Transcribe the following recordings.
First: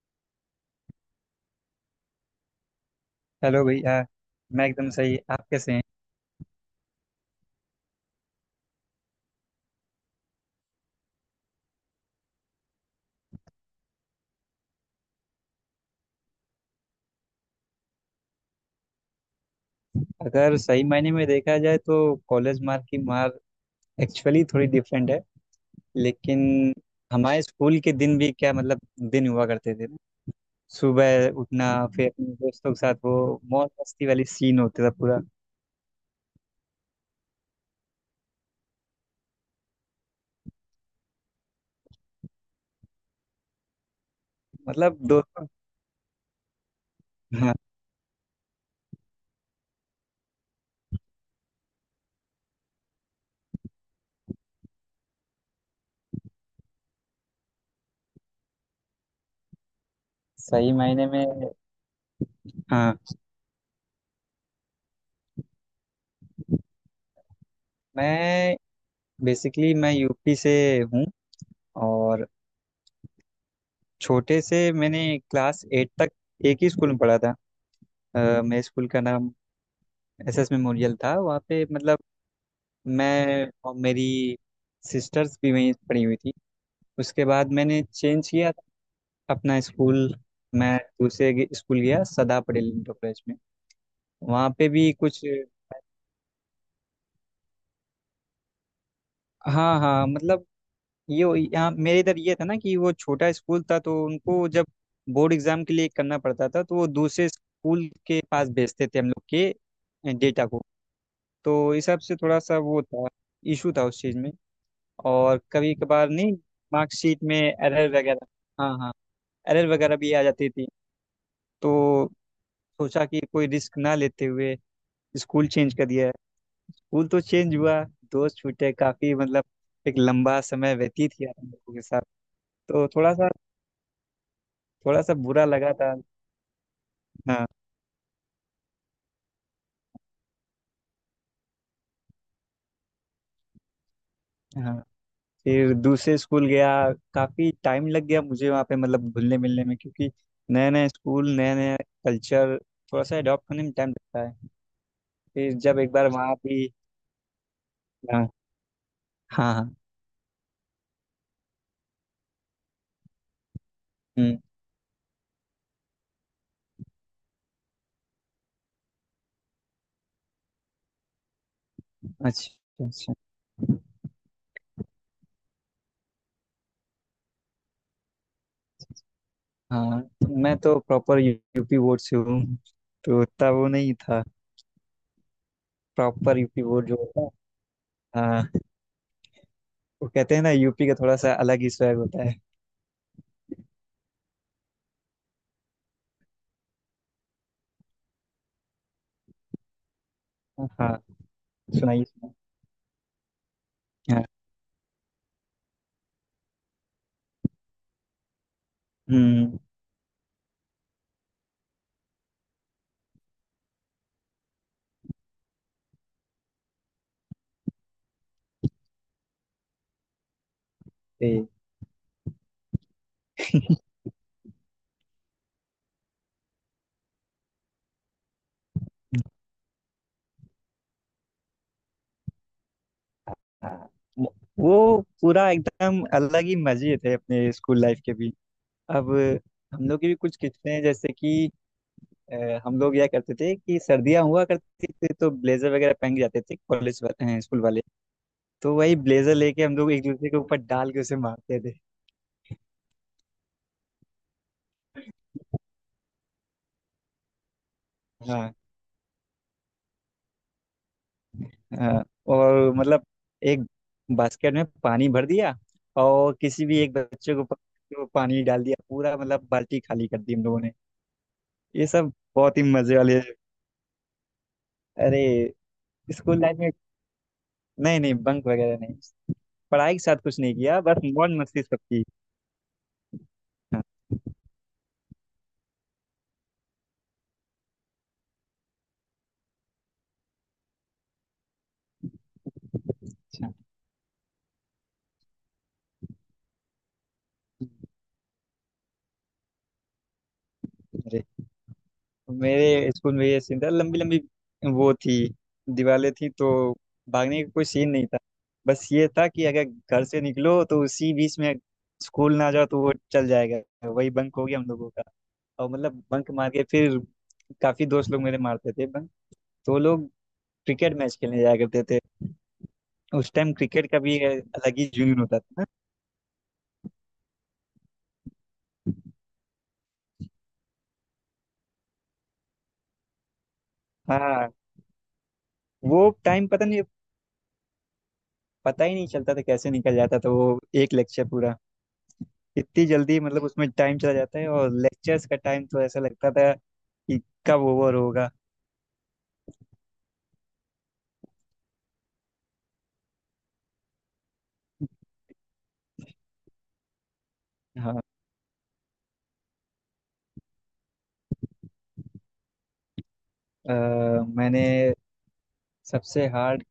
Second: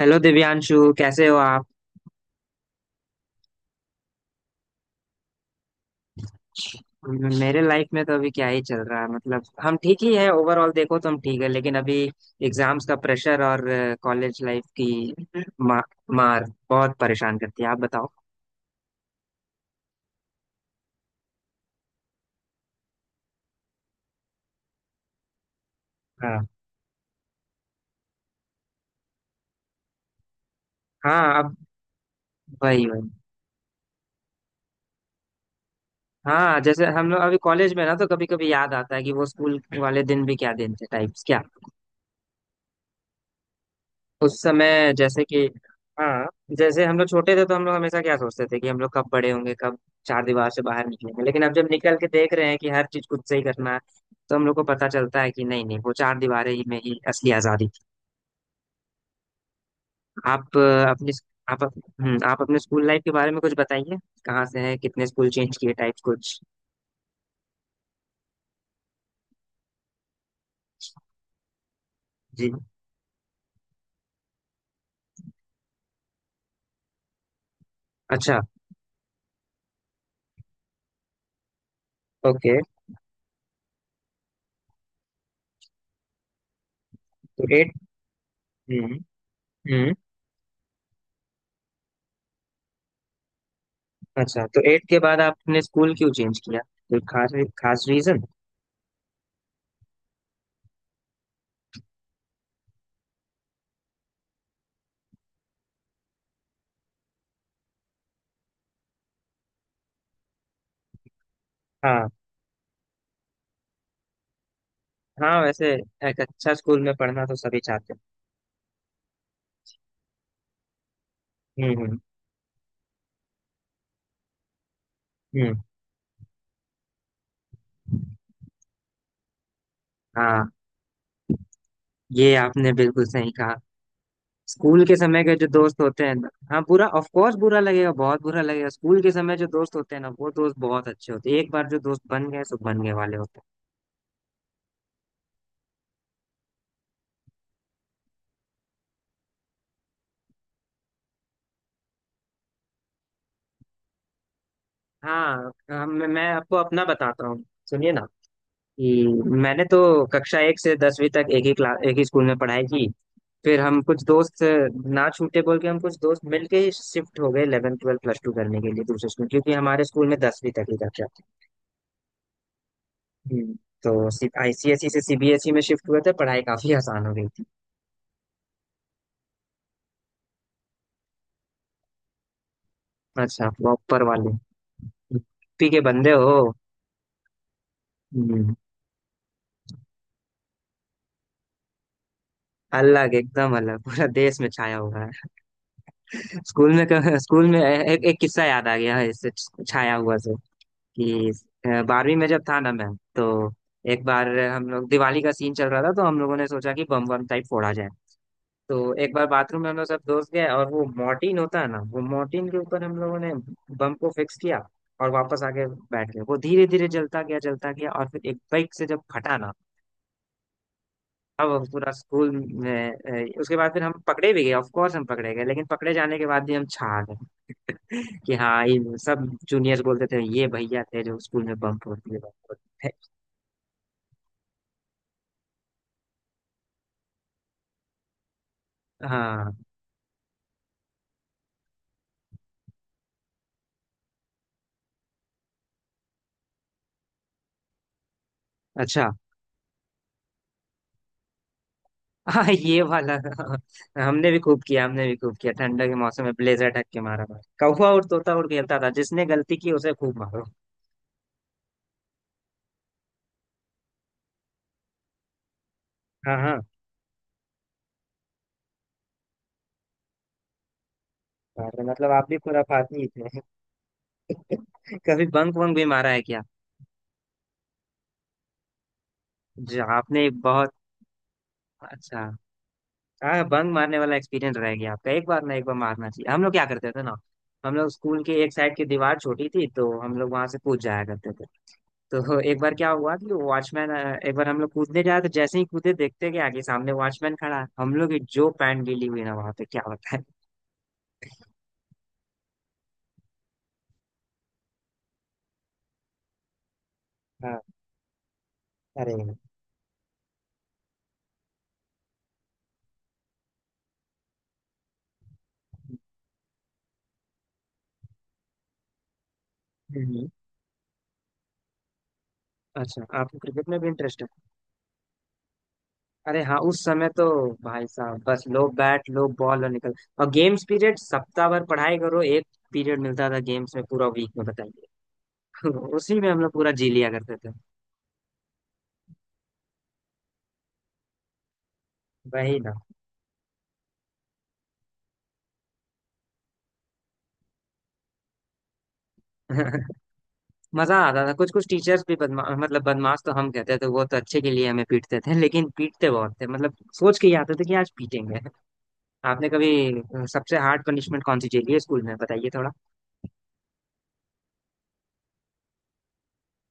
Hello Divyanshu कैसे हो आप। हेलो भैया। मैं एकदम सही, आप कैसे हैं? मेरे लाइफ में तो अभी क्या ही चल रहा है, मतलब हम ठीक ही है। ओवरऑल देखो तो हम ठीक है, लेकिन अभी एग्जाम्स का प्रेशर और कॉलेज लाइफ की मा, मार बहुत परेशान करती है। आप बताओ। अगर सही मायने में देखा जाए तो कॉलेज मार्क की मार एक्चुअली थोड़ी डिफरेंट है। लेकिन हाँ। हमारे स्कूल के दिन भी क्या, मतलब दिन हुआ करते थे ना। सुबह हाँ, अब उठना, फिर अपने दोस्तों के वही साथ वही। वो मौज मस्ती वाली सीन होता था पूरा। हाँ, जैसे हम लोग अभी कॉलेज में ना, तो कभी कभी याद आता है कि वो स्कूल वाले दिन भी क्या दिन थे टाइप्स क्या। उस समय मतलब जैसे कि दोस्तों। हाँ, जैसे हम लोग छोटे थे तो हाँ, हम लोग हमेशा क्या सोचते थे कि हम लोग कब बड़े होंगे, कब चार दीवार से बाहर निकलेंगे। लेकिन अब जब निकल के देख रहे हैं कि हर चीज खुद से ही करना है, तो हम लोग को पता चलता है कि नहीं नहीं, वो चार दीवारें ही में ही असली आजादी थी। आप सही अ, मायने अपनी में। आप अप- आप अपने स्कूल हाँ। लाइफ के बारे में कुछ बताइए। कहाँ से हैं, कितने स्कूल चेंज किए टाइप्स कुछ। मैं बेसिकली मैं यूपी से हूँ। और जी। छोटे से मैंने क्लास 8 तक एक ही स्कूल में पढ़ा था। अच्छा। मेरे स्कूल का नाम एसएस मेमोरियल था, वहाँ पे मतलब ओके। मैं और मेरी सिस्टर्स भी वहीं पढ़ी हुई थी। उसके तो बाद एट। मैंने चेंज किया हम्म। अपना हम्म। स्कूल। मैं दूसरे स्कूल गया, सदा पटेल इंटर कॉलेज में। अच्छा, वहाँ तो पे एट भी के बाद कुछ। आपने स्कूल क्यों चेंज किया, कोई खास खास रीजन। हाँ हाँ, मतलब ये यहाँ मेरे इधर ये था ना कि वो छोटा स्कूल था, तो उनको जब बोर्ड एग्जाम के लिए करना पड़ता था तो वो दूसरे स्कूल के पास भेजते थे हम लोग के डेटा को। तो इस हिसाब हाँ से थोड़ा सा वो था, इशू था उस चीज़ में। हाँ। और वैसे कभी कभार एक नहीं अच्छा स्कूल में मार्कशीट पढ़ना तो में सभी एरर चाहते हैं। वगैरह। हाँ हाँ, एरर वगैरह भी आ जाती थी। हम्म। हम्म। तो सोचा कि कोई रिस्क ना लेते हुए स्कूल हम्म। चेंज कर दिया। स्कूल तो चेंज हुआ, दोस्त छूटे काफी, मतलब एक लंबा हाँ, समय व्यतीत किया हम लोगों के साथ। ये आपने तो बिल्कुल थोड़ा सा सही कहा। स्कूल के समय के बुरा जो लगा दोस्त था। होते हैं हाँ, बुरा, ऑफ कोर्स हाँ बुरा लगेगा, बहुत बुरा लगेगा। स्कूल के समय जो दोस्त होते हैं ना, वो दोस्त बहुत अच्छे होते हैं, एक बार जो दोस्त बन गए सो बन गए वाले होते हाँ। फिर दूसरे स्कूल गया। काफी टाइम लग गया मुझे वहाँ पे मतलब घुलने मिलने में, क्योंकि नया नया स्कूल, नया नया कल्चर। थोड़ा सा अडॉप्ट होने में टाइम लगता है। हैं। हाँ, फिर जब हम एक बार मैं वहाँ आपको भी अपना बताता हूँ। सुनिए ना हाँ, कि हाँ मैंने हाँ। तो कक्षा एक से दसवीं तक एक ही क्लास एक ही स्कूल में पढ़ाई की। फिर हम कुछ हम्म, दोस्त ना छूटे बोल के हम कुछ दोस्त मिलके ही शिफ्ट हो गए 11 ट्वेल्थ प्लस टू करने के लिए दूसरे स्कूल, क्योंकि हमारे स्कूल में दसवीं तक ही कक्षा थी। अच्छा अच्छा। हम्म। तो आईसीएसई से सीबीएसई में शिफ्ट हुए थे, पढ़ाई काफी आसान हो गई थी। हाँ, मैं तो प्रॉपर यूपी बोर्ड से हूँ, तो अच्छा, उतना वो नहीं प्रॉपर था। वाले यूपी के बंदे हो। प्रॉपर यूपी बोर्ड जो होता है, हम्म। हाँ। वो कहते हैं ना, यूपी का थोड़ा सा अलग ही स्वैग होता है। अलग, एकदम अलग, पूरा देश में छाया हुआ है। स्कूल में, स्कूल में एक किस्सा याद आ गया है इससे, छाया हुआ से हाँ, कि सुनाइए बारहवीं में सुनाइए। जब था ना मैं, तो एक हाँ। बार हम लोग, दिवाली का सीन चल रहा था तो हम लोगों ने सोचा कि बम बम टाइप फोड़ा जाए। तो एक बार हम्म। बाथरूम में हम लोग सब दोस्त गए, और वो मॉर्टिन होता है ना, वो मॉर्टिन के ऊपर हम लोगों ने बम को फिक्स किया, और वापस आके बैठ गए। वो धीरे धीरे जलता गया जलता गया, और फिर एक बाइक से जब फटा ना, ए, अब हम पूरा स्कूल में उसके बाद फिर हम पकड़े भी गए, ऑफ कोर्स हम पकड़े गए, लेकिन पकड़े जाने के बाद भी हम छा गए। कि हाँ, ये सब जूनियर्स बोलते थे, ये भैया थे जो स्कूल में बम फोड़ते थे। हाँ, वो वो पूरा एकदम अलग ही मजे थे अपने स्कूल लाइफ के भी। अब हाँ। हम लोग की भी कुछ किस्से हैं, जैसे कि हम लोग यह करते थे कि सर्दियाँ हुआ करती थी तो ब्लेजर वगैरह पहन के जाते थे कॉलेज, स्कूल वाले। तो वही अच्छा। ब्लेजर लेके हम लोग एक दूसरे के ऊपर डाल के उसे मारते थे। हाँ, ये वाला हमने भी खूब किया, हमने भी खूब किया। ठंडा के मौसम में ब्लेजर ढक के मारा मार कौवा और तोता और हाँ, खेलता था, जिसने गलती की उसे खूब मारो। हाँ, और मतलब एक बास्केट में पानी भर दिया हाँ और हाँ। किसी भी एक बच्चे को पकड़ के वो पानी डाल दिया पूरा, मतलब बाल्टी खाली कर दी हम लोगों ने। बाप रे, ये मतलब सब आप भी बहुत ही मजे खुराफाती ही वाले। थे। अरे, कभी बंक वंक भी मारा है स्कूल क्या। लाइफ में नहीं नहीं, बंक वगैरह नहीं। जी, पढ़ाई के साथ आपने कुछ नहीं बहुत किया, बस मौज मस्ती सबकी। अच्छा। हाँ, बंक मारने वाला एक्सपीरियंस रह गया आपका, एक बार ना एक बार मारना चाहिए। हम लोग क्या करते थे ना, हम लोग स्कूल के एक साइड की दीवार छोटी थी तो हम लोग वहां से कूद जाया करते थे। तो एक बार क्या हुआ कि वॉचमैन, एक बार हम लोग कूदने जाए तो जैसे ही कूदे देखते कि आगे सामने वॉचमैन खड़ा है। हम लोग की जो पैंट गीली हुई ना वहां पे क्या होता है। अच्छा, मेरे स्कूल में ये सीन था। लंबी लंबी वो थी, दीवारें थी, तो भागने का हाँ। कोई सीन नहीं था। बस ये अरे। था कि अगर घर से निकलो तो उसी बीच में स्कूल ना जाओ तो वो चल जाएगा, वही बंक हो गया हम लोगों का। और मतलब बंक मार के फिर काफी दोस्त लोग मेरे मारते थे बंक, तो वो लोग हम्म। क्रिकेट मैच खेलने जाया करते थे। अच्छा, उस आपको टाइम क्रिकेट में भी क्रिकेट का भी इंटरेस्ट है। अलग ही जुनून होता था। अरे हाँ, उस समय तो भाई साहब, बस लो बैट लो बॉल और निकल। और गेम्स पीरियड, सप्ताह भर पढ़ाई करो, एक पीरियड मिलता था गेम्स में पूरा वीक में, हाँ, बताइए। वो उसी में हम टाइम लोग पता पूरा नहीं, जी लिया करते थे। पता ही नहीं चलता था कैसे निकल जाता था वो एक लेक्चर पूरा। वही ना। इतनी जल्दी, मतलब उसमें टाइम चला जाता है, और लेक्चर्स का टाइम तो ऐसा लगता था कि कब ओवर होगा। मजा आता था, कुछ कुछ टीचर्स भी बदमा मतलब बदमाश, तो हम कहते थे वो तो अच्छे के लिए हमें पीटते थे, लेकिन पीटते बहुत थे, मतलब सोच के ही आते थे कि आज हाँ। पीटेंगे। आपने कभी सबसे हार्ड पनिशमेंट कौन सी झेली है स्कूल में, बताइए थोड़ा। अ, मैंने सबसे हार्ड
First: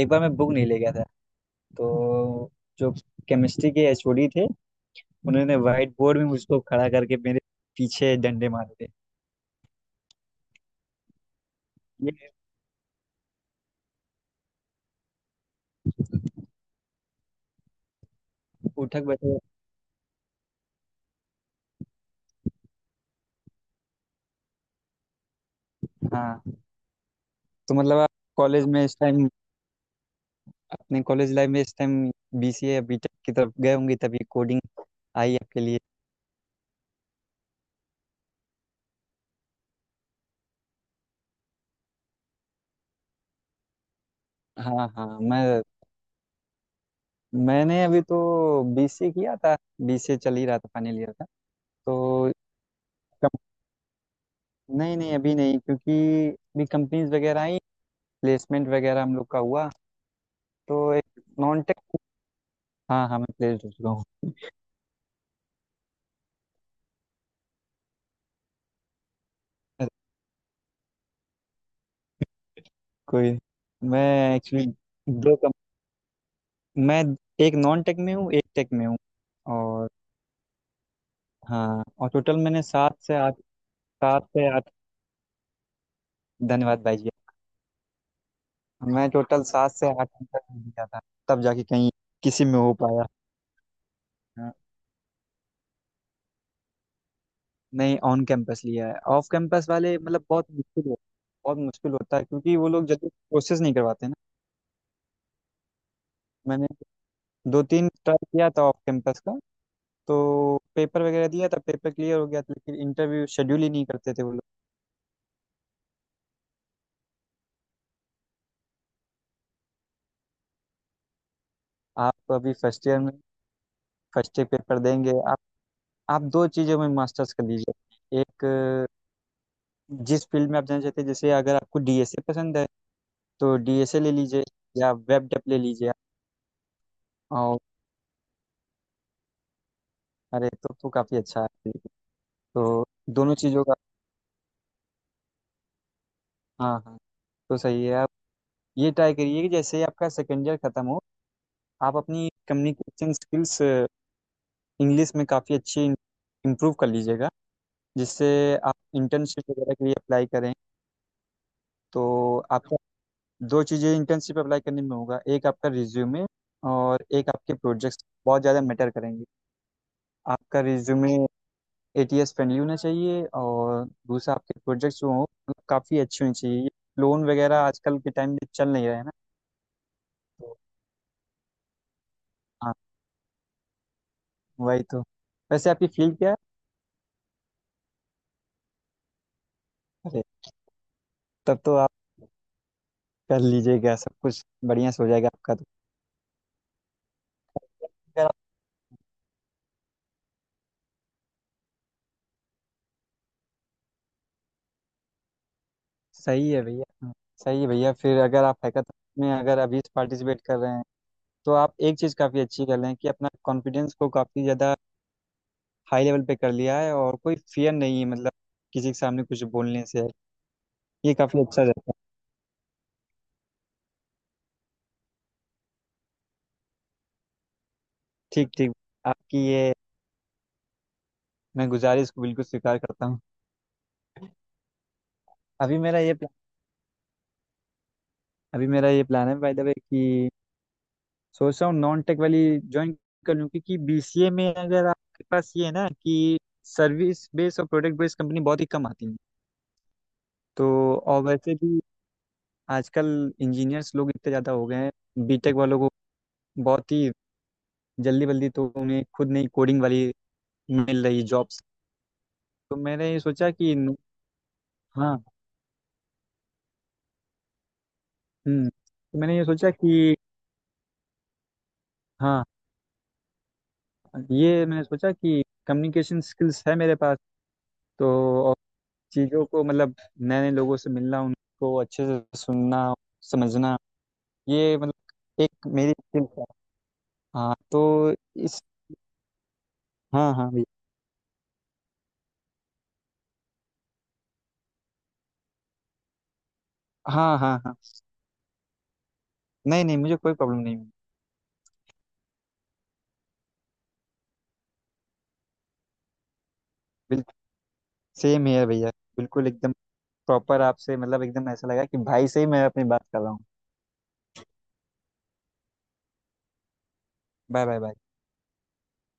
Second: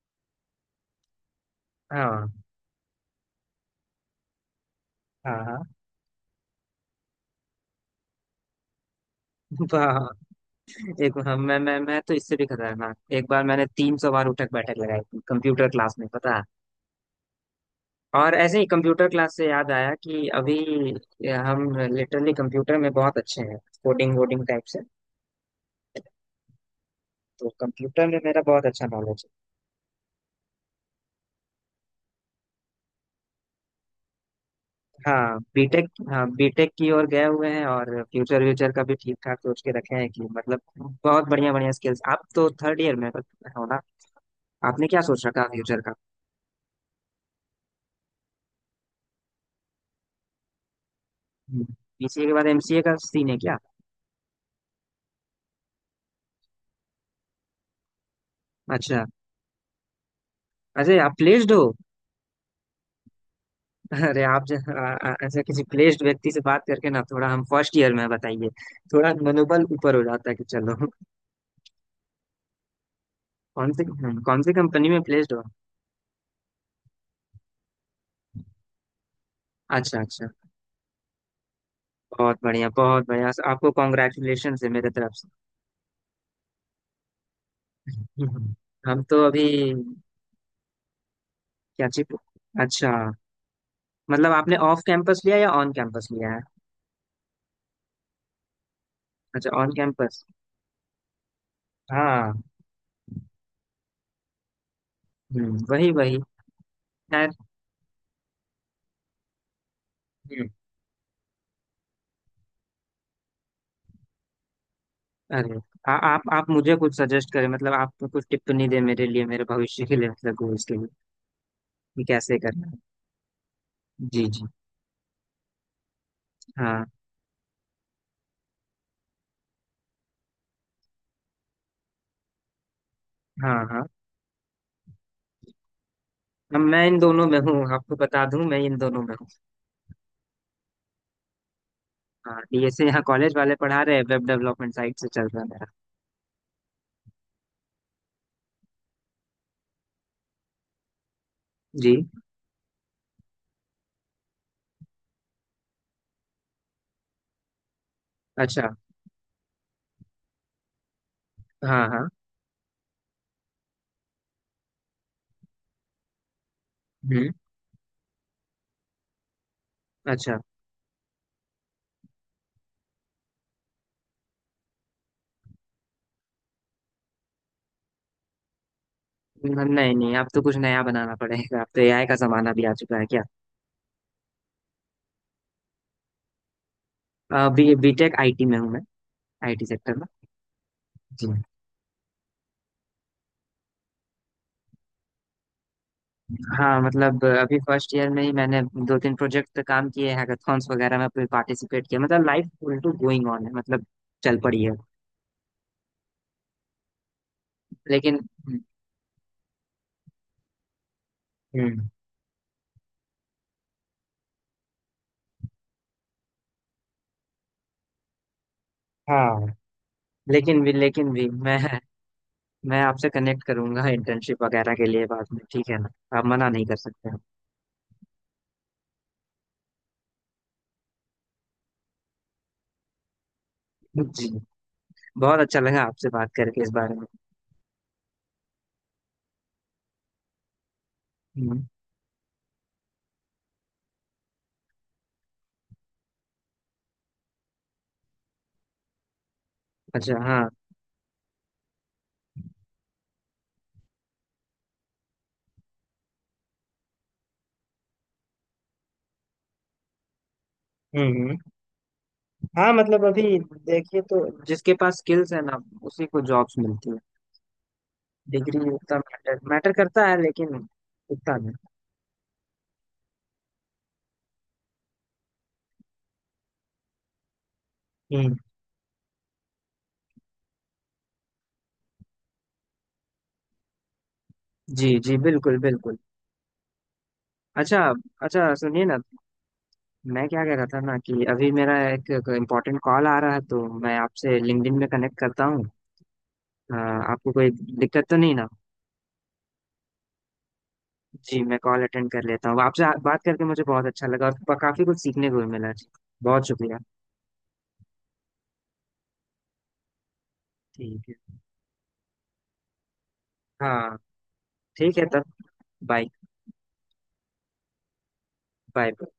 एक बार मैं बुक नहीं ले गया था, हाँ तो जो केमिस्ट्री के एचओडी थे, हाँ उन्होंने हाँ। व्हाइट बोर्ड में मुझको खड़ा करके मेरे पीछे डंडे मारे थे। वाह। एक हम मैं तो ये इससे भी खतरनाक, एक बार मैंने 300 बार उठक बैठक लगाई थी कंप्यूटर क्लास में, पता है। और ऐसे ही उठक कंप्यूटर क्लास बैठक। से याद आया कि अभी हम लिटरली कंप्यूटर में बहुत अच्छे हैं, कोडिंग वोडिंग टाइप से। हाँ तो तो मतलब कंप्यूटर आप में मेरा कॉलेज बहुत में अच्छा इस नॉलेज। टाइम, अपने कॉलेज लाइफ में इस टाइम बीसीए या बीटेक की तरफ गए होंगे, तभी कोडिंग आई हाँ, आपके लिए। बीटेक। हाँ, बीटेक की ओर गए हुए हैं, और फ्यूचर व्यूचर का भी ठीक ठाक सोच के रखे हैं कि, मतलब बहुत बढ़िया बढ़िया स्किल्स। आप तो थर्ड ईयर में हो ना। आपने हाँ क्या हाँ, सोच रखा फ्यूचर का। मैंने अभी तो बीसीए किया था। बीसीए चल ही रहा था, फाइनल ईयर था। बीसीए के तो बाद एमसीए का सीन है कम, क्या। नहीं नहीं, अभी नहीं, क्योंकि अभी कंपनीज वगैरह आई, प्लेसमेंट वगैरह अच्छा। हम लोग का हुआ, तो अरे, एक आप प्लेस्ड नॉन हो। टेक। हाँ हाँ, मैं प्लेस्ड हो चुका अरे हूँ। आप ऐसे किसी प्लेस्ड व्यक्ति से बात करके ना थोड़ा, हम फर्स्ट ईयर में हैं, बताइए, थोड़ा मनोबल अरे, ऊपर हो जाता है कि चलो। कोई। कौन सी, मैं कौन सी एक्चुअली कंपनी में प्लेस्ड दो हो। कम मैं एक नॉन टेक में हूँ, एक टेक में हूँ। और अच्छा अच्छा। हाँ, और टोटल बहुत मैंने बढ़िया सात बहुत से बढ़िया, आठ। आपको सात से कॉन्ग्रेचुलेशन है आठ, मेरे तरफ से। धन्यवाद भाई जी। हम्म। हम मैं तो अभी टोटल 7 से 8 घंटा दिया था, तब जाके क्या कहीं चीज। किसी में हो अच्छा, पाया। मतलब आपने ऑफ कैंपस लिया या ऑन कैंपस लिया है। नहीं, ऑन कैंपस लिया है। ऑफ अच्छा, कैंपस ऑन वाले कैंपस। मतलब बहुत मुश्किल होता है हाँ। क्योंकि वो लोग जल्दी प्रोसेस नहीं करवाते ना। वही वही। मैंने खैर। दो तीन ट्राई किया था ऑफ कैंपस का। तो हम्म। पेपर वगैरह दिया था, पेपर क्लियर हो गया था, लेकिन इंटरव्यू शेड्यूल ही नहीं करते थे वो लोग। अरे, आप मुझे कुछ सजेस्ट करें, मतलब आप कुछ टिप्पणी दें मेरे लिए, मेरे भविष्य के लिए, मतलब गोल्स के लिए, कि आप कैसे अभी करना है। फर्स्ट ईयर में, जी फर्स्ट जी। ईयर पेपर देंगे आप। आप दो चीज़ों हाँ में मास्टर्स कर लीजिए, एक जिस फील्ड में आप जाना चाहते हैं, जैसे अगर आपको डीएसए पसंद है तो हाँ हाँ। डीएसए ले लीजिए या वेब डेप ले लीजिए। अब मैं इन दोनों में हूँ, और आपको बता दूं, मैं इन दोनों में हूँ। अरे तो काफ़ी अच्छा है। हाँ, ये तो से यहाँ दोनों कॉलेज वाले चीज़ों का, पढ़ा रहे हैं, वेब डेवलपमेंट साइट से चल रहा है मेरा। हाँ हाँ, तो सही है। आप ये ट्राई करिए कि जैसे ही आपका सेकेंड ईयर खत्म हो, जी। आप अपनी कम्युनिकेशन स्किल्स इंग्लिश में काफ़ी अच्छी इम्प्रूव कर लीजिएगा, जिससे अच्छा। आप इंटर्नशिप वगैरह के लिए अप्लाई करें। हाँ तो हाँ। आपका दो चीज़ें इंटर्नशिप अप्लाई करने में होगा, एक आपका रिज्यूमे और एक हम्म। आपके प्रोजेक्ट्स बहुत ज़्यादा मैटर करेंगे। अच्छा। आपका रिज्यूमे एटीएस फ्रेंडली होना चाहिए, और दूसरा आपके प्रोजेक्ट्स जो हों काफ़ी अच्छे होने चाहिए। लोन वगैरह आजकल के टाइम में चल नहीं रहे हैं ना, नहीं नहीं, अब तो कुछ तो नया बनाना पड़ेगा, अब तो एआई का जमाना भी आ हाँ, चुका है क्या। वही तो। वैसे आपकी फील्ड क्या है? अभी बीटेक आईटी में हूँ मैं, आईटी सेक्टर में। अरे, जी। तब तो आप कर लीजिएगा, सब कुछ बढ़िया से हो जाएगा आपका तो। हाँ, मतलब अभी फर्स्ट ईयर में अगर ही आप- मैंने दो तीन प्रोजेक्ट पे काम किए, हैकाथॉन्स वगैरह में पार्टिसिपेट किया, मतलब life full to going on है, मतलब चल पड़ी है। सही है भैया। हाँ, सही है भैया। लेकिन। फिर अगर आप हैकाथॉन में अगर अभी पार्टिसिपेट कर रहे हैं तो आप हम्म। एक चीज़ काफ़ी अच्छी कर रहे हैं कि अपना कॉन्फिडेंस को काफ़ी ज़्यादा हाई लेवल पे कर लिया है और कोई फियर नहीं है, मतलब किसी के सामने कुछ हाँ। बोलने से लेकिन ये भी काफ़ी अच्छा रहता है। मैं आपसे कनेक्ट करूंगा इंटर्नशिप वगैरह के लिए बाद में, ठीक है ना, आप मना नहीं कर सकते ठीक ठीक। आपकी ये मैं गुजारिश को बिल्कुल स्वीकार करता हूँ। हैं। जी, बहुत अच्छा अभी लगा मेरा आपसे ये बात प्लान करके इस बारे में। अभी मेरा ये प्लान है बाय द वे कि सोच हम्म। रहा हूँ नॉन टेक वाली ज्वाइन कर लूँ, क्योंकि बीसीए में अगर आपके पास ये है ना कि सर्विस बेस्ड और प्रोडक्ट बेस्ड कंपनी बहुत ही कम आती है। अच्छा। हाँ। तो और वैसे भी आजकल इंजीनियर्स लोग इतने ज़्यादा हो गए हैं, बीटेक वालों को बहुत ही जल्दी बल्दी तो उन्हें खुद नहीं कोडिंग वाली मिल हम्म। रही हम्म। जॉब्स। हाँ, तो मतलब मैंने ये अभी सोचा कि न- देखिए, तो जिसके पास हाँ। स्किल्स है ना उसी को जॉब्स मिलती है, डिग्री हम्म, उतना तो मैंने मैटर ये सोचा मैटर करता कि है, लेकिन उतना नहीं। हाँ, ये मैंने सोचा कि कम्युनिकेशन स्किल्स है मेरे पास, हम्म। तो चीज़ों को मतलब नए नए लोगों से मिलना, उनको अच्छे से सुनना, समझना, ये जी जी, मतलब बिल्कुल एक मेरी बिल्कुल। स्किल है। हाँ अच्छा। तो अच्छा इस, सुनिए ना, मैं हाँ क्या हाँ कह भैया। रहा था ना कि अभी मेरा एक इम्पोर्टेंट कॉल आ रहा है, तो मैं आपसे लिंक्डइन में कनेक्ट करता हूँ। आपको हाँ कोई हाँ हाँ, दिक्कत तो नहीं ना। नहीं नहीं, मुझे कोई प्रॉब्लम नहीं हुई। जी, मैं कॉल अटेंड कर लेता हूँ, आपसे बात करके मुझे बहुत अच्छा लगा, और काफी कुछ सीखने को भी मिला जी। बहुत शुक्रिया। बिल्कुल सेम है भैया, बिल्कुल एकदम प्रॉपर आपसे, ठीक है। मतलब एकदम ऐसा लगा कि भाई से ही मैं अपनी बात कर रहा हूँ। हाँ। ठीक है तब। Bye. Bye bye bye. Bye.